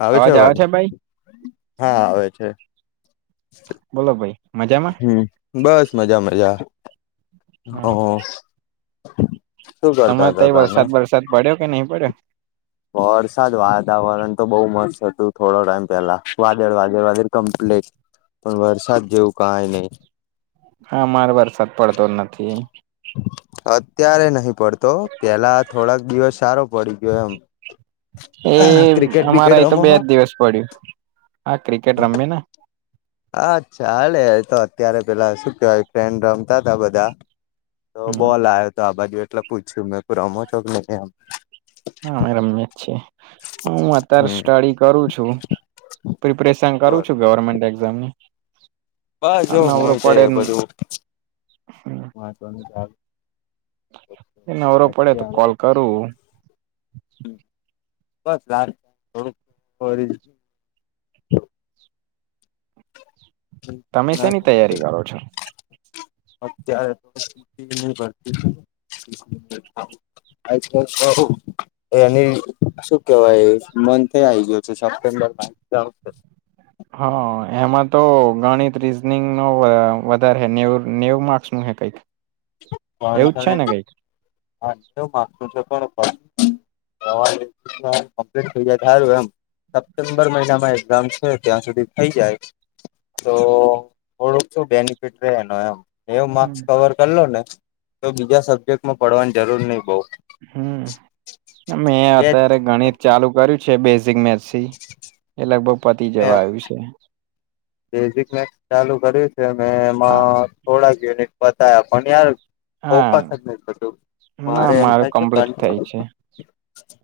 આવે છે અવાજ હા આવે છે. બોલો ભાઈ મજામાં? હ બસ મજા મજા હ હ તમાર તઈ વરસાદ બરસાદ પડ્યો કે નહીં પડ્યો? વરસાદ વાતાવરણ તો બહુ મસ્ત હતું થોડો ટાઈમ પેલા વાદળ વાદળ વાદળ કમ્પ્લીટ પણ વરસાદ જેવું કાઈ નહી હા માર વરસાદ પડતો જ નથી અત્યારે નહીં પડતો પેલા થોડાક દિવસ સારો પડી ગયો એમ એ ક્રિકેટ અમારા બિકેટ આઈ તો રમો બે જ હો દિવસ પડ્યું હા ક્રિકેટ રમિ ને હા ચાલે તો અત્યારે પેલા શું કેવાય ટ્રેન રમતા તા બધા તો બોલ આવ્યો તો આ બાજુ એટલે પૂછ્યું મેં રમો છો કે નહી આમ હા રમીએ છીએ હું અત્યારે હમ સ્ટડી કરું છું. પ્રિપરેેશન કરું બરોબર છું ગવર્મેન્ટ એ ઝામનું બસ જો હું તો બધું મહવનું ચ એ નવરો પડે તો અત્યારે કોલ કરું [unintelligible] થોડુંક ભરે તમે શેની તૈયારી કરો છો? અત્યારે તોન ભતી [inaudible] [unintelligible] એ એ શું કેવાય મંથ આ આવી ગયો છે સપ્ટેમ્બર મા હા, એમાં તો ગણિત રીઝનિંગ નો વધારે હ નેવ નેવ માર્કસ નું હે કઈક. પાણી એવું જ છે ને કઈક આ માું છે પણ કોમ્પલેટ થઈ જાય તો હારુ એમ સપ્ટેમ્બર મહિનામાં એક્ઝામ છે ત્યાં સુધી થઈ જાય તો થોડુંક શું બેનિફિટ રહેે એનો એમ [unintelligible] માર્ક્સ કવર કરલો ને તો બીજા સબ્જેક્ટમાં પડવાની જરૂર નહી બઉ હમ્મ, મેં બે અત્યારે ગણિત ચાલુ કર્યું છે બેઝિક મેસથી એ લગભગ પતી જવા આવ્યું છે. બેઝિક મેક્સ ચાલુ કર્યું છે મે હા એમાં થોડાક યુનિટ બતા્યા પણ યાર ફોકસ જ હા નઈ થતું, ના મારે એમ મારું થાય છે કમ્પ્લીટ થઈ છે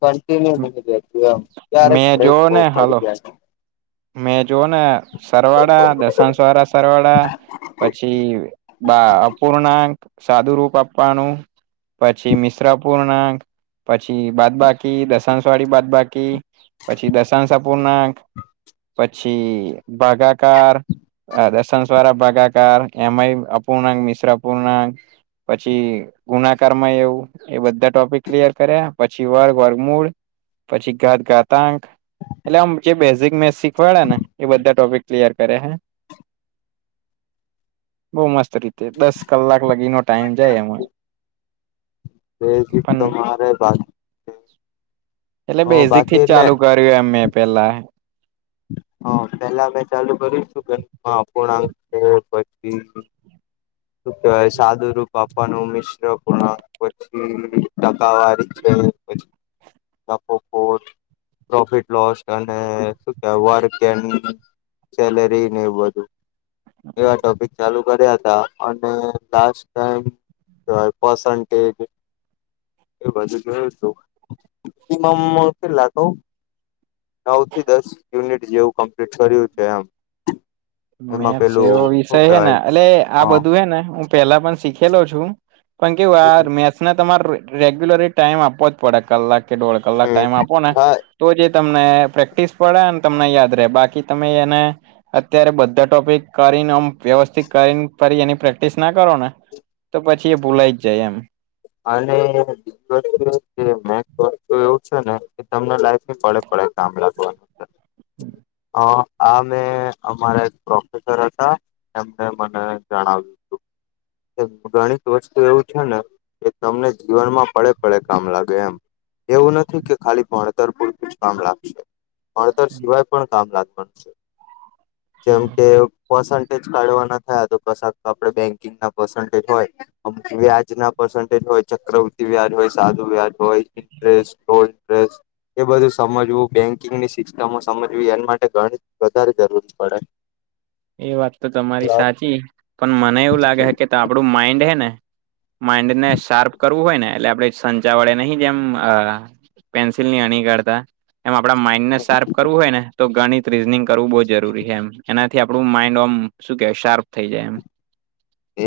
કન્ટિન્યુ નથી બેસતું એમ ત્યારે મેં બ્રેક જોવ બઉ ને હાલો પડી ગાય છે. મેં જોુવ ને સરવાળા, દસણસ વારા સરવાળા પછી બા અપૂર્ણાંક સાદુ રૂપ આપવાનું પછી મિશ્રાપૂર્ નાક પછી બાદ બાકી, દસણસ વાળી બાદ બાકી પછી દસણ અપૂર નાક પછી ભાગાકાર દર્શન સ્રા ભાગાકાર એમ અપૂર્ણાક મિશ્ર અપૂર્ણાક પછી ગુનાકાર માં એવું એ બધા ટોપિક ક્લિયર કર્યા, પછી વર્ગ વર્ગમૂળ, પછી ઘાત ઘાતાંક એટલે આમ જે બેઝિક મેથ શીખવાડ્યા ને એ બધા ટોપિક ક્લિયર કરે હે. બઉ મસ્ત રીતે, દસ કલાક લગીનો ટાઈમ જાય એમાં. બેઝિક પણ તો મારેય બાકી છે. એટલે બેઝિક થીજ ચાલુ કર્યું એમ મેં પેલા હા, પેલા મે ચાલુ કરી છું અહ પૂર્ણાંક છે પછી શુ કેવાય સાદું રુપ આપવાનું મિશ્ર અપૂર્ણાંક પછી ટકાવારી છે, પછી નફો ખોટ પ્રોફિટ લોસ અને શું કેવા વર્ક કેન સેલેરી ને એવું બધું એવા ટોપિક ચાલુ કર્યાતા અને લાસ્ટ ટાઈમ હું કેવાય પસંટેજ એ બાજુ જોયું તું મિનિમમ કેટલા કવ નવ થી દસ યુનિટ જેવું કમ્પ્લીટ કર્યું છે એમ એમાં મેથસ પેલું એવો શું વિષય હે ને કેવાય એટલે આ હા બધું હેને હું પેલા પણ શીખેલો છું. પણ કેવું આર મેથ ને તમારે રેગ્યુલરી ટાઈમ આપવો જ પડે કલાક કે દોઢ કલાક ટાઈમ આપો ને હા તો જ એ તમને પ્રેક્ટિસ પડે ને તમને યાદ રેહ બાકી તમે એને અત્યારે બધા ટોપિક કરીને આમ વ્યવસ્થિત કરીને ફરી એની પ્રેક્ટિસ ના કરો ને તો પછી એ ભૂલાઈ જ જાય એમ અને [unintelligible] મેથ વસ્તુ એવું છે ને તમને લાગે પડે પડે કામ લાગવાનું છે [inaudible] અ આ મેં અમારા એક પ્રોફેસર હતા. એમને મને જણાવ્યું તું કે ગણીત વસ્તુ એવું છે ને એ તમને જીવનમાં પડે પડે કામ લાગે એમ એવું નથી કે ખાલી ભણતર પૂરતું જ કામ લાગસે ભણતર સિવાય પણ કામ લાગવાનું છે જેમ કે પર્સન્ટેજ કાઢવાના થયા તો કાસ આપે બેંકિંગ ના પર્સન્ટેજ હોય અમુખ વ્યાજના પર્શન્ટેજ હોય ચક્રવૃતિ વ્યાજ હોય સાધું વ્યાજ હોય ઇન્ટરેસ્ટ, ગોલ્ડેસ એ બધું સમજવું બેન્કિંગની સિસ્ટમો સમજવી એને માટે ગણીત વધારે જરૂરી પડે એ વાત તો તમારી સાચી મને એવું લાગે હે કે આપડું માઈન્ડ હે ને માઇન્ડને શાર્પ કરવું હોય ને એટલે આપડે સંચા વડે નહીં જેમ પેન્સિલની અણી કાઢતા એમ આપડા માઈન્ડને શાર્પ કરવું હોય ને તો ગણિત રીઝનિંગ કરવું બહુ જરૂરી હે એમ એના થી આપણું માઈન્ડ ઓમ શું કેહેવાય શાર્પ થઈ જાય એમ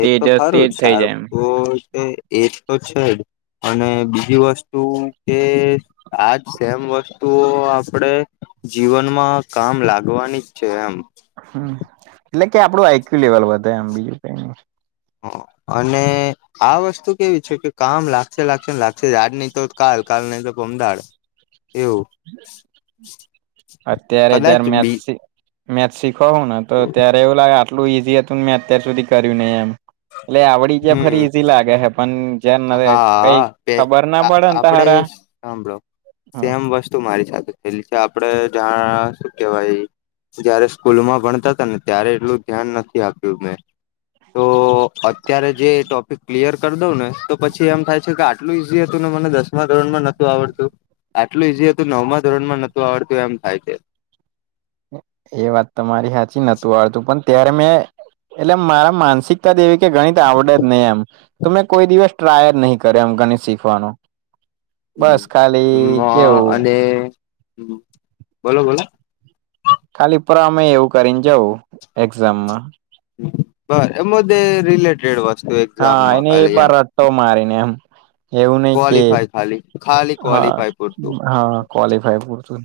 એ તો તેજ ખરું જ થઈ [unintelligible] જાય એમ તો એ તો છે જ અને બીજી વસ્તુ કે આજ સેમ વસ્તુઓ આપડે જીવનમાં કામ લાગવાની જ છે એમ હમ્મ એટલે કે આપડું આઈક્યુ લેવલ વધે એમ બીજું કઈ નઈ હમ્મ અને આ વસ્તુ કેવી છે કે કામ લાગશે લાગશે ને લાગશે આજ ની તો કાલ કાલ ની તો પમદાડ એવું અત્યારે જ્યારે કદાચ મેથ બી શી મેથ શીખો હું ને તો ત્યારે એવું લાગે આટલુ ઈઝી હતું મેં અત્યાર સુધી કર્યું નઈ એમ એટલે આવડી જયા ફરી હમ ઈઝી લાગે હે પણ જયારે કઈ હા પે ખબર ના આ પડે ને આપડે તારા જ હાભળો હ સેમ વસ્તુ તું મારી સાથે થયેલી છે આપડે જાણ શું કેવાઈ જયારે સ્કૂલ માં ભણતા તા ને ત્યારે એટલું ધ્યાન નથી આપ્યું મેં તો [inaudible] અત્યારે જે ટોપિક ક્લિયર કરી દઉં ને તો પછી એમ થાય છે કે આટલું ઈઝી હતું ને મને દસમા ધોરણ માં નતુ આવડતું આટલું ઈઝી હતું નવમા ધોરણ માં નતુ આવડતું એમ થાય છે. એ વાત તમારી સાચી નતું આવડતું પણ ત્યારે મેં એટલે મારા માનસિકતા જ એવી કે ગણિત આવડે જ નઈ એમ તો મેં કોઈ દિવસ ટ્રાય જ નહીં કર્યો એમ ગણિત શીખવાનું બસ ખાલી કેવુ [unintelligible] હ બોલો બોલો ખાલી પ્રમેય એવું કરીને જઉં એક્ઝામમાં [unintelligible] રિલેટેડ વસ્તુ એક્ઝામમાં ખાલી એમ તો મારીને એમ એવું નઈ કે ક્વોલિફાય ખાલી ખાલી હ ક્વોલિફાય પૂરતું હ ક્વોલિફાય પૂરતુ ન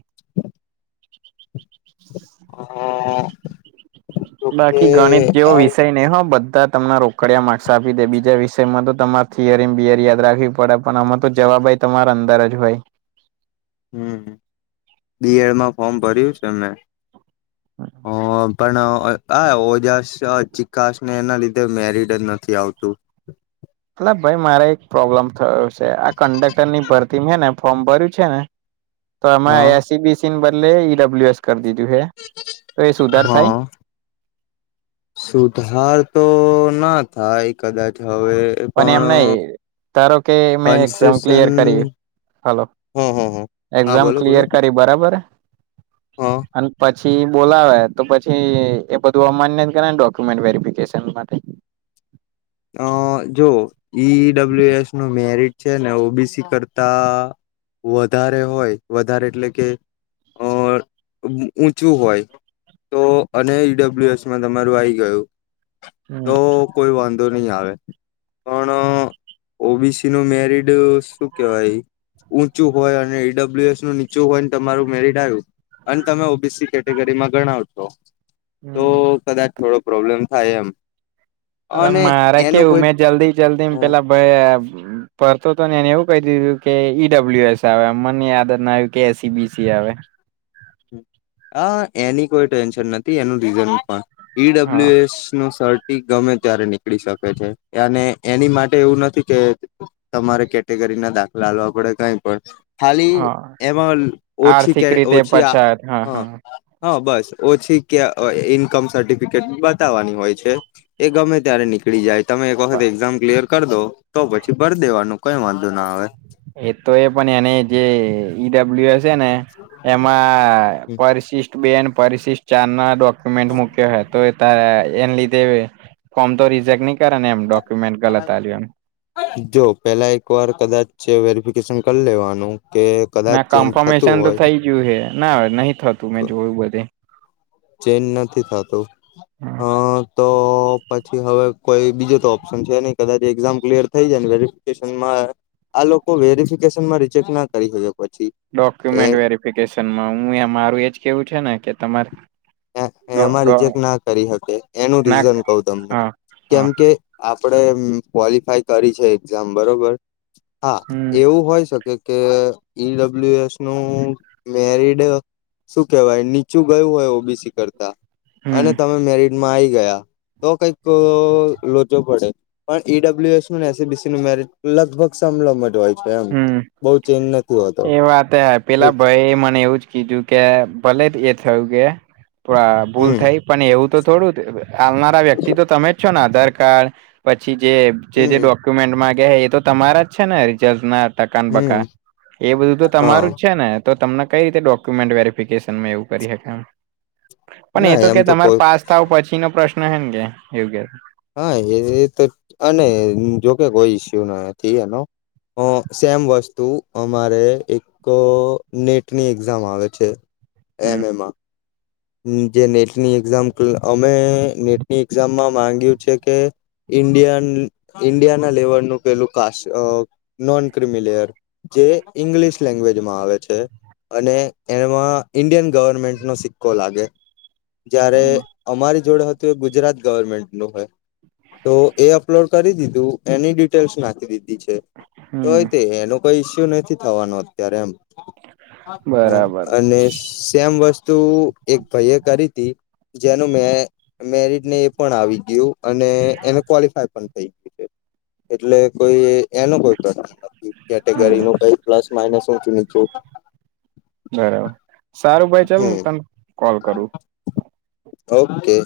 અ ઓકે બાકી ગણિત જેવો વિષય નઇ હો બધા ત તમને રોકડિયા માર્ક્સ આપી દે બીજા વિષયમાં તો તમારે થિયરીને બિયરી યાદ રાખવી પડે પણ આમાં તો જવાબ તમારા અંદર જ હોય હમ્મ બી એડ માં ફોર્મ ભર્યું છે મે [inaudible] હા પણ આ ઓજાસ ચીકાસ ને એના લીધે મેરીડ જ નથી આવતું એલા ભાઈ મારે એક પ્રોબ્લેમ થયો છે આ કંડેક્ટર ની ભરતી છે ને ફોર્મ ભર્યું છે ને [inaudible] તો આમાં હા એ સી બી સી ને બદલે ઈ ડબલ્યુ એસ કરી દીધું છે તો એ સુધાર થાય હા સુધાર તો ના થાય કદાચ હવે એ એમ નહી પણ ધારો કે મેં એક્ઝામ કન્સેેશન ક્લિયર કરી હલો હા હા હા એક્ઝામ બોલો બોલો ક્લિયર કરી બરાબર હા અને પછી બોલાવે તો પછી એ બધું અમાન્ય કરેને ડોક્યુમેન્ટ વેરીફિકેશન માટે અ જો ઈ ડબલ્યુ એસ નું મેરિટ છે ને ઓ બી સી કરતા વધારે હોય વધારે એટલે કે ઓવર ઊંચું હોય તો અને ઈ ડબલ્યુ એસ માં તમારું આઈ ગયું હમ તો કોઈ વાં નહી આવે પણ ઓ બી સી નું મેરિડ શું કેવાય ઊંચું હોય અને ઈ ડબલ્યુ એસ નું નીચું હોયને તમારું મેરિટ આવ્યું અને તમે ઓ બી સી કેટેગરીમાં ગણાવો તો હમ કદાચ થોડો પ્રોબ્લેમ થાય એમ અ અને મારે એનું કેવું કોઈ મેં જલ્દી જલ્દી માં પેલા ભઈ ભરતો તો ને એને એવું કહી દીધું કે ઈ ડબ્લ્યુ એસ આવે મને યાદ જ ના આવ્યું કે એ. સી. બી. સી આવે અ એની કોઈ ટેન્શન નથી એનુ રીઝન પણ ઇ હા ડબલ્યુ એસ નુ શર્ટી ગમે ત્યારે નીકળી શકે છે અને એની માટે એવું નથી કે તમારે કેટેગરી ના દાખલા હાલવા પડે કઈ પણ ખાલી હા એમાં ઓછી આર્થિક કે રીતે ઓછી આ પછાત હા હા હા હા બસ ઓછી કે અ ઇન્કમ સર્ટિફિકેટ બતાવવાની હોય છે એ ગમે ત્યારે નીકળી જાય તમે એક વખત એક્ઝામ ક્લિયર કરી દો તો પછી ભરી દેવાનું કઈ વાંધો ના આવે એ તો એ પણ એને જે ઈ ડબલ્યુ એસ છે ને એમાં પરિશિષ્ટ બે અને પરિશિષ્ટ ચાર ના ડોક્યુમેન્ટ મૂક્યો હે તો તા એને લીધે ફોર્મ તો રિજેક્ટ નહી કરે ને એમ ડોક્યુમેન્ટ ગલત હાલ્યો એમ જો પેલા એક વાર કદાચ વેરિફિકેશન કરી લેવાનું કે કદાચ ના ચેન્જ થતું કન્ફર્મેશન તો હોય થઈ ગયું હે ના નહી થતું મેં જોયું બધે ચેન્જ નથી થતો હા અ તો પછી હવે કોઈ બીજો તો ઓપ્શન છે નહી કદાચ એક્ઝામ ક્લિયર થઈ જાય ને કરિ આ લોકો વેરીફિકેશનમાં રિચેક ના કરી શકે પછી એ ડોક્યુમેન્ટ વેરિફિકેશનમાં હું એ મારું એજ કેવું છે ને કે તમારે ડો એમાં ડો રિજેક્ટ ના કરી હકે એનું ના રીઝન કવ તમને હા કેમ હા કે આપણે ક્વોલિફાય કરી છે એક્ઝામ બરોબર હા હમ એવું હોય શકે કે ઈ ડબલ્યુ એસ નું મેરિડ શું કહેવાય નીચું ગયું હોય ઓ. બી. સી કરતા અને હમ તમે મેરિટમાં આવીઈ ગયા તો કઈક લોચો પડે પણ ઈ. ડબ્લ્યુ. એસને એ. સી. બી. સી ન મેરિટ લગભગ સમલમ જ હોય છે એમ હમ, બઉ ચેન્જ નથી હોતો એ વાત હ, પેલા એક ભાઈ મને એવું જ- -કીધુકે ભલે જે થયું કે પોરા ભૂલ હમ થઈ- પણ, એવું તો થોડું, આલનારા વ્યક્તિ તો તમેજ છો ને, આધાર કાર્ડ પછી જે- જે, હમ જે, ડોક્યુમેન્ટ માંગે હે, એ તો તમારા જ છે ને? રિજલ્ટ ના? ટકાન હમ બકા એ બધું તો હા તમારું જ છે ને? તો તમને કઈ રીતે, ડોક્યુમેન્ટ વેરિફિકેશનમાં એવું કરી શકાય એમ પણ ના એ તો એમ કે તમારે કોઈ પાસ થાવ પછી નો પ્રશ્ન હ ને કે એવું કે હા એ તો અને જોકે કોઈ ઈસ્યુ નથી એના અ સેમ વસ્તુ અમારે એક તો નેટની એક્ઝામ આવે છે એમ હમ એનામાં જે નેટની એક્ઝામ અમે નેટની એક્ઝામમાં માંગ્યું છે કે ઇન્ડયન ઇન્ડિયાના લેવલનું પેલું ક નોન ક્રિમિલેયર જે ઈંગ્લિશ લેન્ંગ્વેજમાં આવે છે. અને એમાં ઈન્ડિયન ગવર્મેન્ટ ન સિક્કો લાગે જ્યારે હમ અમારી જોડે હતું એ ગુજરાત ગવર્મેન્ટ નું હોય તો એ અપલોડ કરી દીધું એની ડિટેલ્સ નાખી દીધી છે તોય તે હમ એનું કોઈ ઈસ્યુ નથી થવાનું અત્યારે એમ હા બરાબર અને સેમ વસ્તુ એક ભાઈ એ કરી હતી જેનું મેં મેરિટ ને એ પણ આવી ગયું અને એને ક્વોલિફાય પણ થઈ ગયું છે. એટલે કોઈ એનો કોઈ પ્ર નથી કેટેગરી હમ ન કઈ પ્લસ માઇનસ ઊશું નીચું બરાબર સારું ભાઈ ચાલ હું હમ તને કોલ કરું ઓકે